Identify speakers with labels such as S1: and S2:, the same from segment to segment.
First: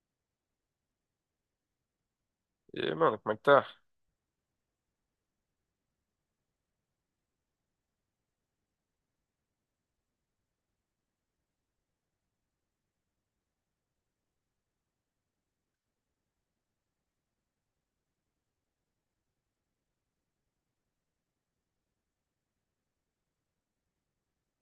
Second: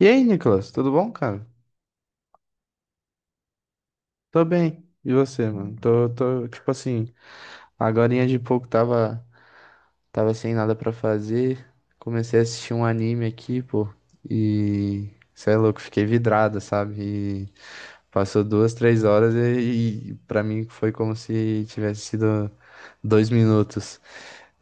S1: E aí, Nicolas, tudo bom, cara?
S2: E aí, mano, como é que tá?
S1: Tô bem. E você, mano? Tô, tipo assim, agorinha de pouco tava sem nada pra fazer. Comecei a assistir um anime aqui, pô. E, cê é louco, fiquei vidrado, sabe? E passou duas, três horas e pra mim foi como se tivesse sido 2 minutos.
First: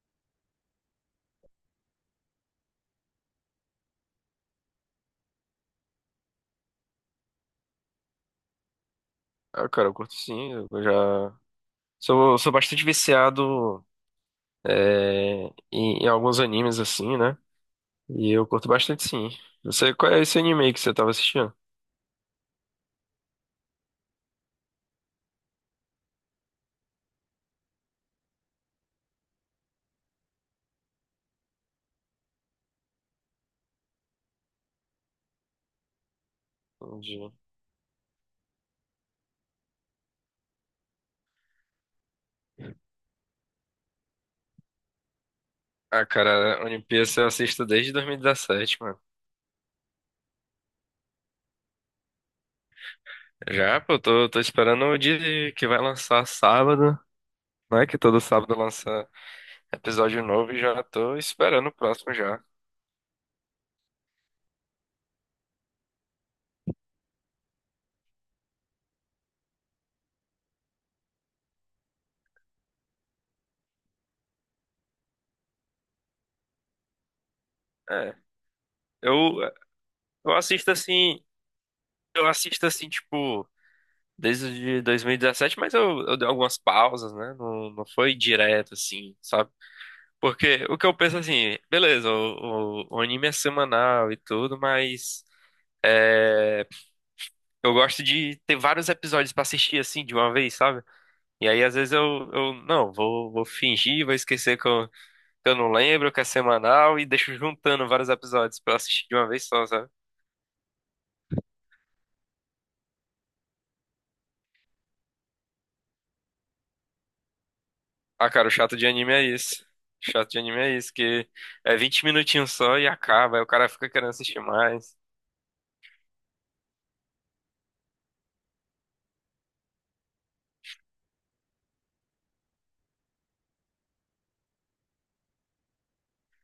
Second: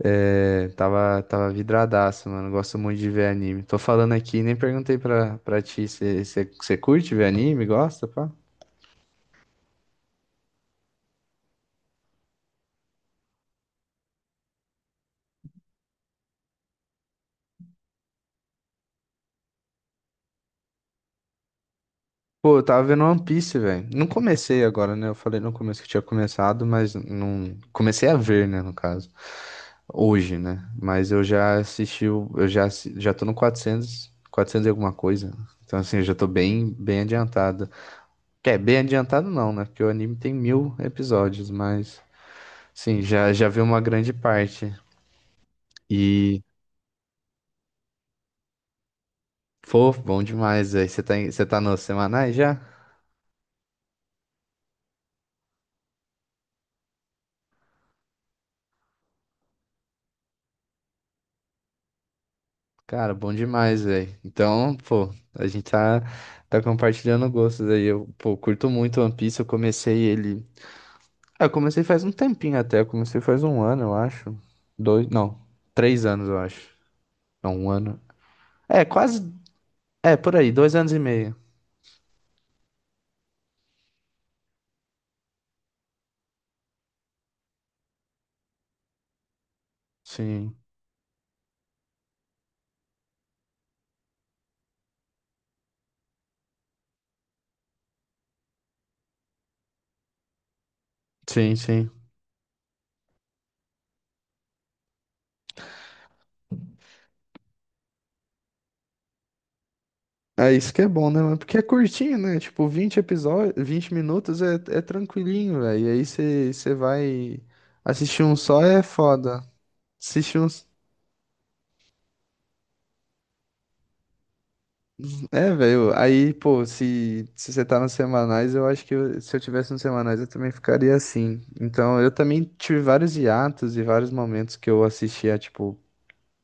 S1: É, tava vidradaço, mano. Gosto muito de ver anime. Tô falando aqui, nem perguntei pra ti, você curte ver anime? Gosta, pá?
S2: Ah, cara, eu curto sim, eu já... Sou bastante viciado é, em alguns animes, assim, né? E eu curto bastante sim. Você, qual é esse anime aí que você tava assistindo?
S1: Pô, eu tava vendo One Piece, velho. Não comecei agora, né? Eu falei no começo que tinha começado, mas não. Comecei a ver, né, no caso. Hoje, né? Mas eu já assisti, já tô no 400, 400 e alguma coisa. Então, assim, eu já tô bem, bem
S2: Entendi.
S1: adiantado. Quer, bem adiantado não, né? Porque o anime tem 1.000 episódios, mas, sim, já vi uma grande parte.
S2: Ah,
S1: E,
S2: cara, One Piece eu assisto desde 2017, mano.
S1: pô, bom demais, velho. Você tá, você tá nos semanais já?
S2: Já, pô, eu tô esperando o dia que vai lançar sábado, né? Que todo sábado lança episódio novo e já tô esperando o próximo já.
S1: Cara, bom demais, velho. Então, pô, a gente tá compartilhando gostos aí. Eu, pô, curto muito One Piece. Eu comecei ele. Ah, eu comecei faz um tempinho até. Eu comecei faz um ano, eu acho. Dois, não, 3 anos, eu acho. Não, um ano.
S2: É,
S1: É, quase.
S2: eu,
S1: É,
S2: eu
S1: por aí,
S2: assisto
S1: 2 anos e
S2: assim,
S1: meio.
S2: eu assisto assim, tipo... desde 2017, mas eu dei algumas pausas, né? Não foi direto assim, sabe?
S1: Sim,
S2: Porque o que eu penso assim, beleza, o anime é semanal e tudo, mas é, eu gosto de ter vários episódios pra assistir assim de uma vez, sabe? E
S1: sim,
S2: aí às
S1: sim.
S2: vezes eu não, vou, vou fingir, vou esquecer que eu não lembro, que é semanal e deixo juntando vários episódios pra assistir de uma vez só, sabe?
S1: É isso que é bom, né, mano? Porque é curtinho, né? Tipo, 20 episódios, 20 minutos é tranquilinho, velho. E aí você vai assistir
S2: Ah,
S1: um
S2: cara, o
S1: só
S2: chato
S1: é
S2: de anime é
S1: foda.
S2: isso. O chato de
S1: Assistir um.
S2: anime é isso, que é 20 minutinhos só e acaba, aí o cara fica querendo assistir mais.
S1: É, velho, aí, pô, se você tá nos semanais, eu acho que se eu tivesse nos semanais eu também ficaria assim. Então, eu também tive vários hiatos e vários momentos que eu assistia, tipo,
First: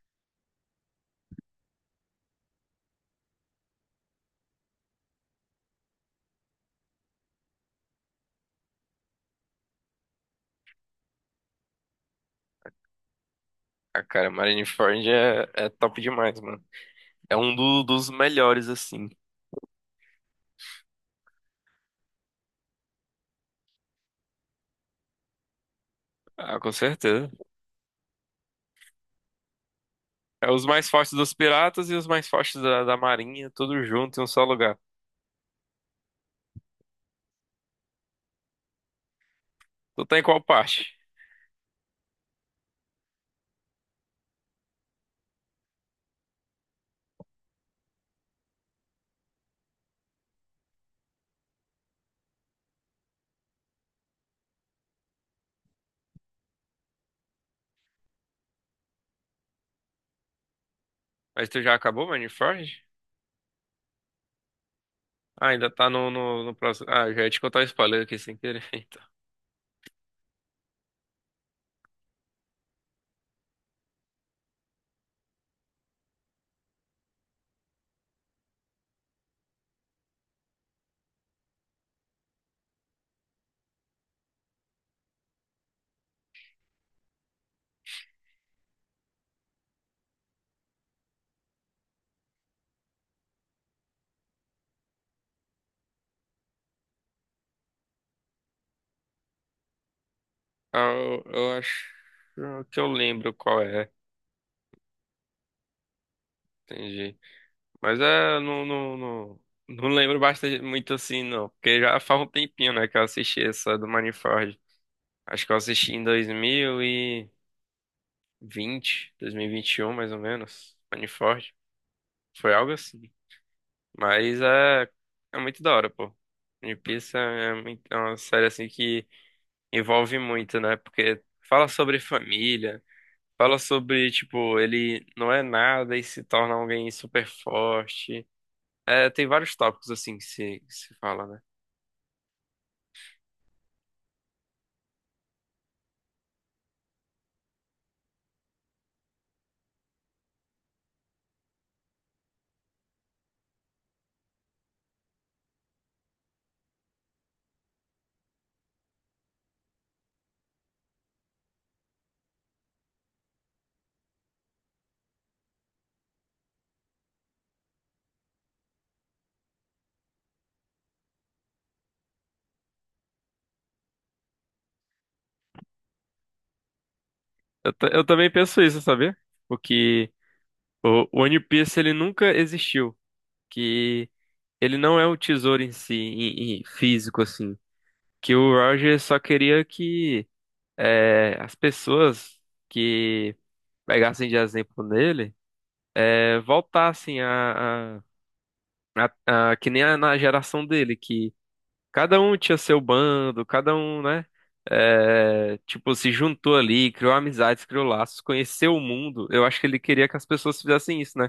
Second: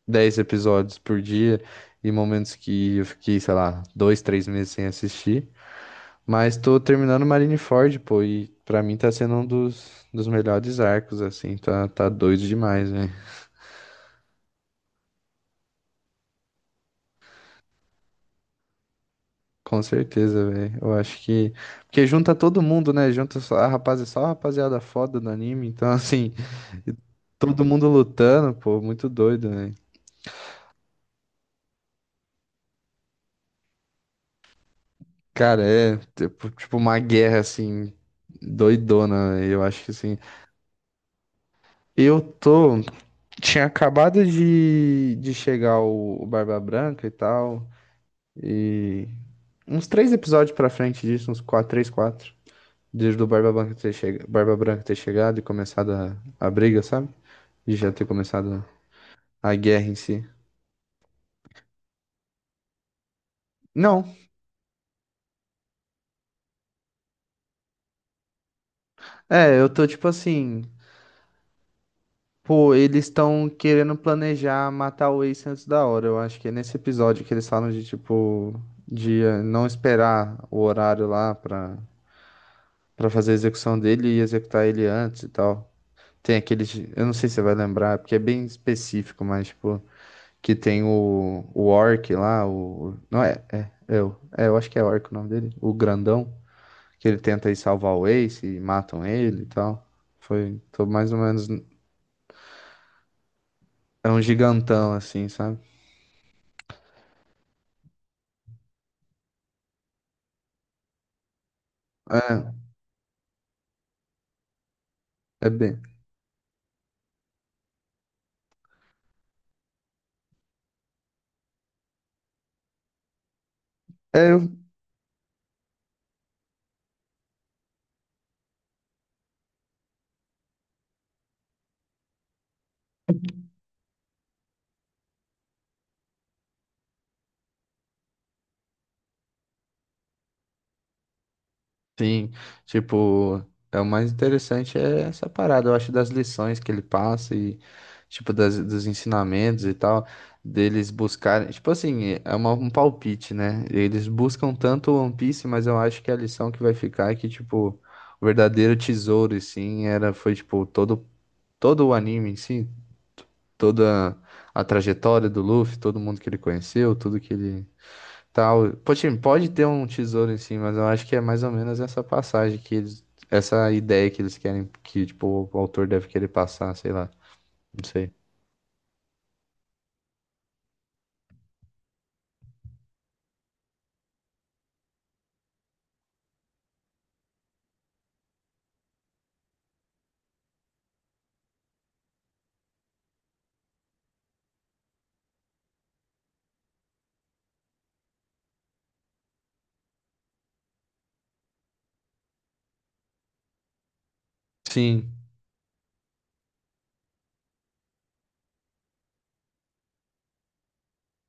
S1: 10 episódios por dia e momentos que eu fiquei, sei lá, dois, três meses sem assistir. Mas tô terminando Marineford, pô, e pra mim tá sendo um dos melhores arcos, assim, tá doido demais.
S2: Ah, cara, Marineford é, é top demais, mano. É um dos melhores, assim.
S1: Com certeza, velho. Eu acho que. Porque junta todo mundo, né? Junta só a rapaziada foda do anime. Então, assim,
S2: Ah, com certeza.
S1: todo mundo lutando, pô, muito doido, né?
S2: É os mais fortes dos piratas e os mais fortes da marinha, tudo junto em um só lugar.
S1: Cara, é tipo uma guerra, assim, doidona, véi. Eu acho que,
S2: Tu
S1: assim.
S2: tá em qual parte?
S1: Eu tô. Tinha acabado de chegar o Barba Branca e tal. E. Uns 3 episódios pra frente disso, uns quatro, três, quatro. Desde o Barba Branca ter, Barba Branca ter chegado e começado a briga, sabe? De já ter começado a guerra em si.
S2: Mas tu já acabou, Marineford?
S1: Não,
S2: Ah, ainda tá no próximo. Ah, já ia te contar o spoiler aqui sem querer. Então.
S1: é, eu tô tipo assim. Pô, eles estão querendo planejar matar o Ace antes da hora. Eu acho que é nesse episódio que eles falam de tipo. De não esperar o horário lá pra fazer a execução dele e executar ele antes e tal. Tem aqueles. Eu não sei se você vai lembrar, porque é bem específico, mas tipo. Que tem o Orc lá, o. Não é, é, eu acho que é Orc o nome dele, o grandão. Que ele tenta ir salvar o Ace e matam ele e tal. Foi, tô
S2: Ah,
S1: mais ou
S2: eu,
S1: menos,
S2: eu acho que eu lembro qual é.
S1: é um gigantão assim, sabe?
S2: Entendi. Mas é, não lembro bastante muito assim, não. Porque já faz um
S1: É,
S2: tempinho, né, que eu assisti essa do Manifold. Acho
S1: é
S2: que eu
S1: bem,
S2: assisti em dois dois mil mil e vinte, dois mil e vinte e um, mais ou menos. Manifold. Foi algo assim.
S1: é,
S2: Mas
S1: eu-
S2: é, é muito da hora, pô. One Piece é, muito, é uma série assim que envolve muito, né? Porque fala sobre família, fala sobre, tipo, ele não é nada e se torna alguém super forte. É, tem vários tópicos assim que se fala, né?
S1: sim, tipo, o mais interessante é essa parada, eu acho, das lições que ele passa e, tipo, das, dos ensinamentos e tal, deles buscarem, tipo assim, é um palpite, né? Eles buscam tanto o One Piece, mas eu acho que a lição que vai ficar é que, tipo, o verdadeiro tesouro, e sim, era, foi, tipo, todo o anime em si. Toda a trajetória do Luffy, todo mundo que ele conheceu, tudo que ele tal. Pode ter um tesouro em si, mas eu acho que é mais ou menos essa passagem que eles, essa ideia que eles querem que tipo o autor deve querer passar, sei lá,
S2: Eu,
S1: não
S2: eu
S1: sei.
S2: também penso isso, sabia? Porque o One Piece ele nunca existiu. Que ele não é o tesouro em si, em físico, assim. Que o Roger só queria que. É, as pessoas que pegassem de exemplo nele é, voltassem a, que nem na geração dele, que cada um tinha seu bando, cada um, né?
S1: Sim,
S2: É, tipo, se juntou ali, criou amizades, criou laços, conheceu o mundo. Eu acho que ele queria que as pessoas fizessem isso, né?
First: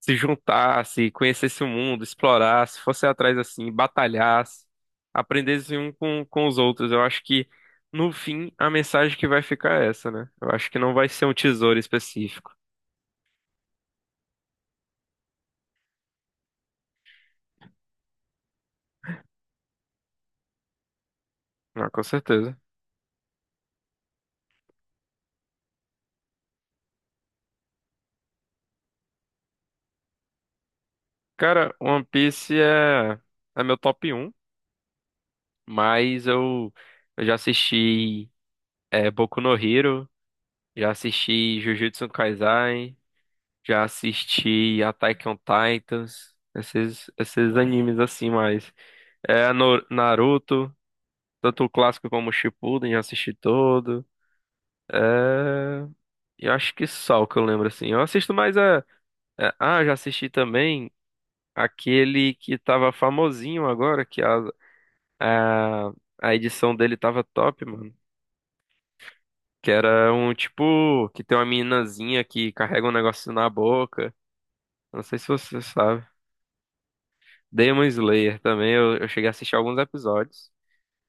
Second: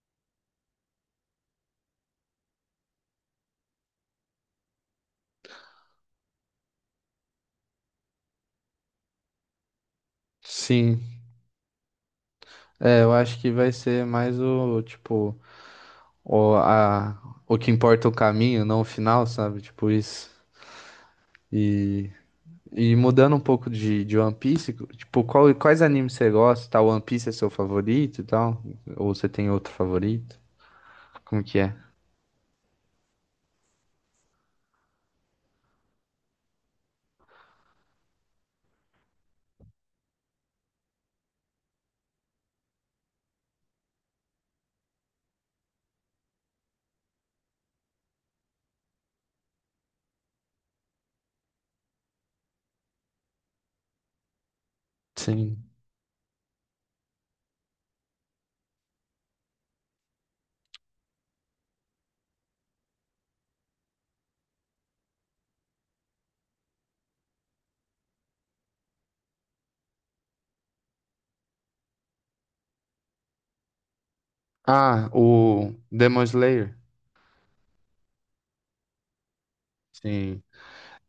S2: Se juntasse, conhecesse o mundo, explorasse, fosse atrás assim, batalhasse, aprendesse um com os outros. Eu acho que, no fim, a mensagem que vai ficar é essa, né? Eu acho que não
S1: sim.
S2: vai ser um tesouro específico.
S1: É, eu acho que vai ser mais o tipo o a o que importa é o caminho, não o final, sabe? Tipo isso.
S2: Ah, com
S1: E
S2: certeza.
S1: Mudando um pouco de One Piece, tipo, quais animes você gosta? Tá, One Piece é seu favorito e tal? Ou você tem outro favorito? Como que
S2: Cara,
S1: é?
S2: One Piece é, é meu top um, mas eu já assisti é, Boku no Hero, já assisti Jujutsu Kaisen, já assisti Attack on Titans, esses, esses animes assim mais. É Naruto, tanto o clássico como o Shippuden, já assisti todo.
S1: Sim.
S2: É, eu acho que só o que eu lembro assim. Eu assisto mais a, é, ah, já assisti também aquele que tava famosinho agora, que a, a edição dele tava top, mano. Que era um tipo que tem uma meninazinha que carrega um negócio na boca. Não
S1: Ah,
S2: sei se você
S1: o
S2: sabe.
S1: Demon Slayer.
S2: Demon Slayer também, eu cheguei a assistir alguns
S1: Sim.
S2: episódios.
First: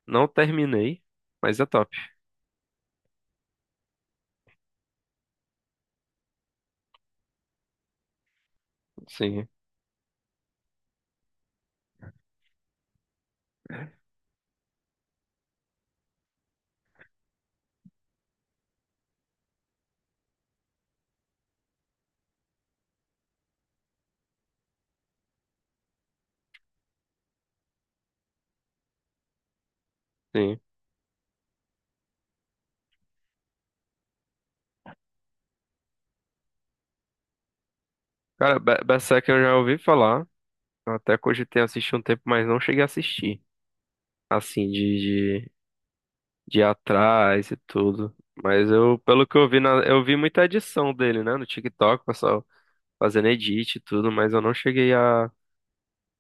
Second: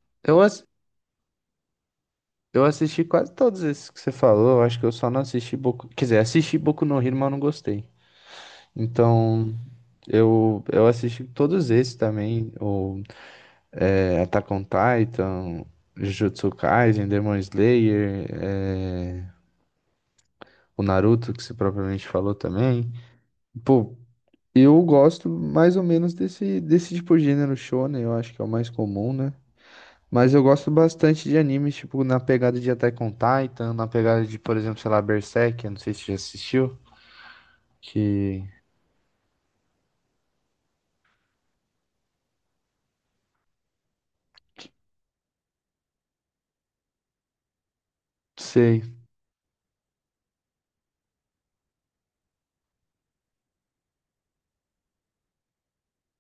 S2: Não
S1: Eu, ass-
S2: terminei, mas é top.
S1: eu assisti quase todos esses que você falou. Eu acho que eu só não assisti Boku. Quer dizer, assisti Boku no Hero, mas eu não gostei.
S2: Sim,
S1: Então, eu assisti todos esses também. O Attack on Titan, Jujutsu Kaisen, Demon Slayer. É, o Naruto, que você propriamente falou também. Pô, eu gosto mais ou menos desse tipo de gênero shonen, eu acho que é o mais comum, né? Mas eu
S2: sim.
S1: gosto bastante de animes, tipo, na pegada de Attack on Titan, na pegada de, por exemplo, sei lá, Berserk, eu não sei se você já assistiu, que...
S2: Cara, Berserk eu já ouvi falar. Eu até cogitei assistir um tempo, mas não cheguei a assistir. Assim, de ir atrás e tudo. Mas
S1: Sei,
S2: eu, pelo que eu vi, na, eu vi muita edição dele, né? No TikTok, o pessoal fazendo edit e tudo, mas eu não cheguei a,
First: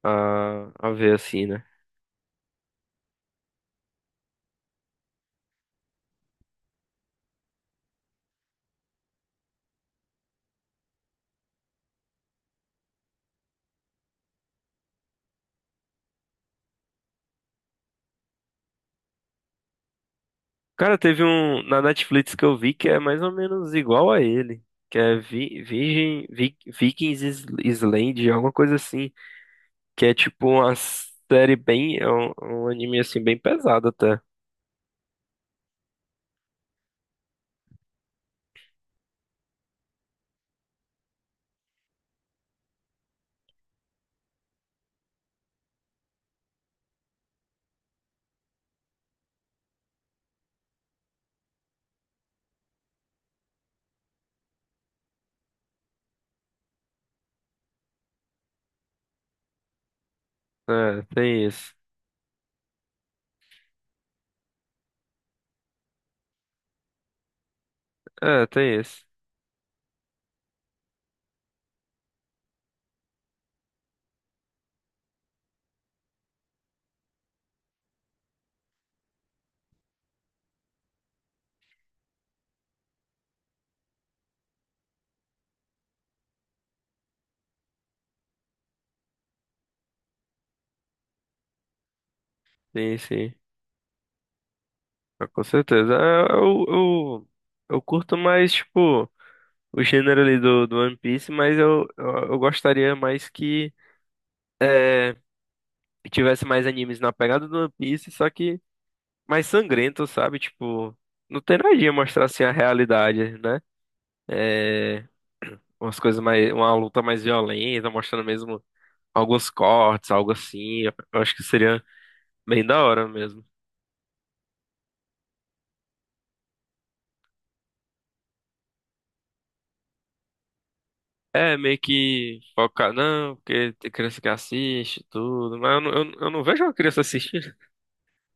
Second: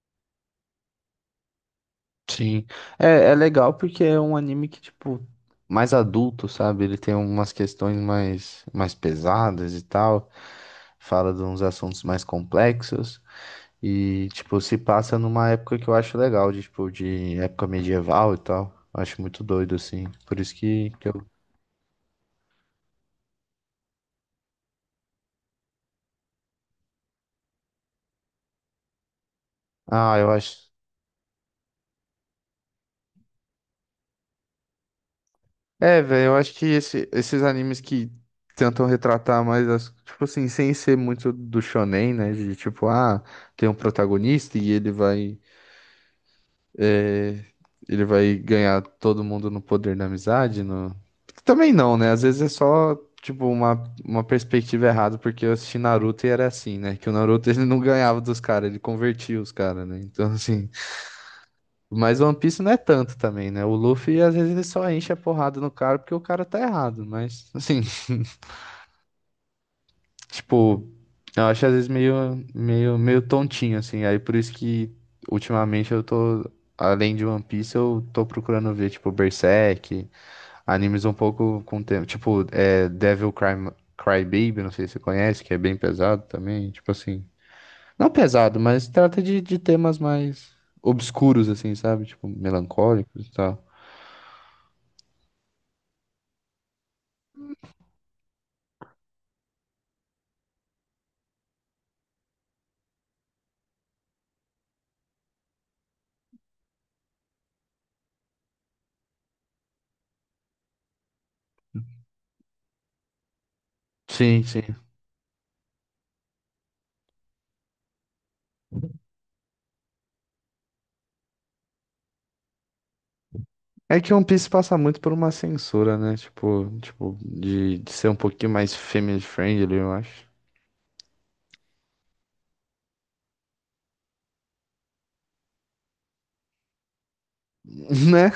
S2: a, a ver assim, né?
S1: sim. É legal porque é um anime que, tipo, mais adulto, sabe? Ele tem umas questões mais pesadas e tal. Fala de uns assuntos mais complexos. E, tipo, se passa numa época que eu acho legal, de, tipo, de época medieval e tal. Eu acho muito doido, assim. Por isso
S2: Cara,
S1: que
S2: teve
S1: eu.
S2: um na Netflix que eu vi que é mais ou menos igual a ele. Que é Vikings Island, alguma coisa assim. Que é
S1: Ah, eu
S2: tipo
S1: acho.
S2: uma série bem. É um, um anime assim, bem pesado até.
S1: É, velho, eu acho que esses animes que tentam retratar mais as. Tipo assim, sem ser muito do shonen, né? De tipo, ah, tem um protagonista e É, ele vai ganhar todo mundo no poder da amizade, no... Também não, né? Às vezes é só, tipo, uma perspectiva errada, porque eu assisti Naruto e era assim, né? Que o Naruto ele não ganhava dos caras, ele convertia os caras, né? Então, assim...
S2: É, tem isso.
S1: Mas One Piece não é tanto também, né? O Luffy, às vezes, ele só enche a porrada no cara porque o cara tá errado, mas, assim...
S2: É, tem isso.
S1: Tipo, eu acho às vezes meio tontinho, assim. Aí por isso que ultimamente eu tô, além de One Piece, eu tô procurando ver, tipo, Berserk, animes um pouco com tema. Tipo, é, Devil Cry, Cry Baby, não sei se você conhece, que é bem pesado também. Tipo assim. Não pesado, mas trata de temas mais obscuros, assim, sabe? Tipo,
S2: Sim,
S1: melancólicos e
S2: sim.
S1: tal.
S2: Ah, com certeza. É, eu curto mais, tipo, o gênero ali do One Piece, mas eu gostaria mais que, é, que tivesse mais animes na pegada do One Piece, só que mais sangrento, sabe? Tipo, não tem nada de mostrar assim a realidade, né?
S1: Sim, sim.
S2: É, umas coisas mais, uma luta mais violenta, mostrando mesmo alguns cortes, algo assim. Eu acho que seria bem da hora mesmo.
S1: É que One Piece passa muito por uma censura, né? Tipo de ser um pouquinho mais family friendly, eu acho.
S2: É, meio que focar, não, porque tem criança que assiste e tudo, mas eu não, eu não vejo uma criança assistindo.
S1: Né?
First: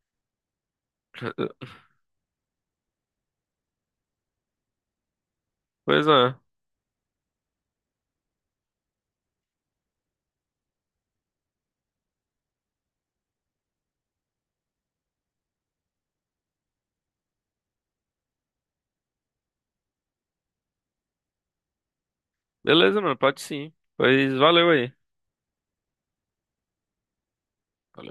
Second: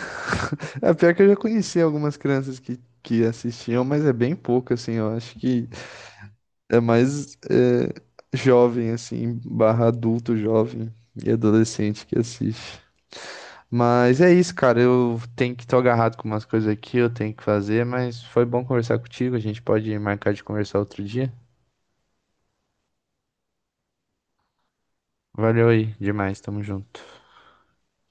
S1: É pior que eu já conheci algumas crianças que assistiam, mas é bem pouco, assim. Eu acho que
S2: Pois é,
S1: é mais é, jovem, assim, barra adulto jovem e adolescente que assiste. Mas é isso, cara. Eu tenho que estar agarrado com umas coisas aqui, eu tenho que fazer, mas foi bom conversar contigo. A gente pode marcar de conversar outro dia.
S2: beleza, mano, pode sim. Pois valeu aí.
S1: Valeu aí, demais, tamo junto.
S2: Valeu.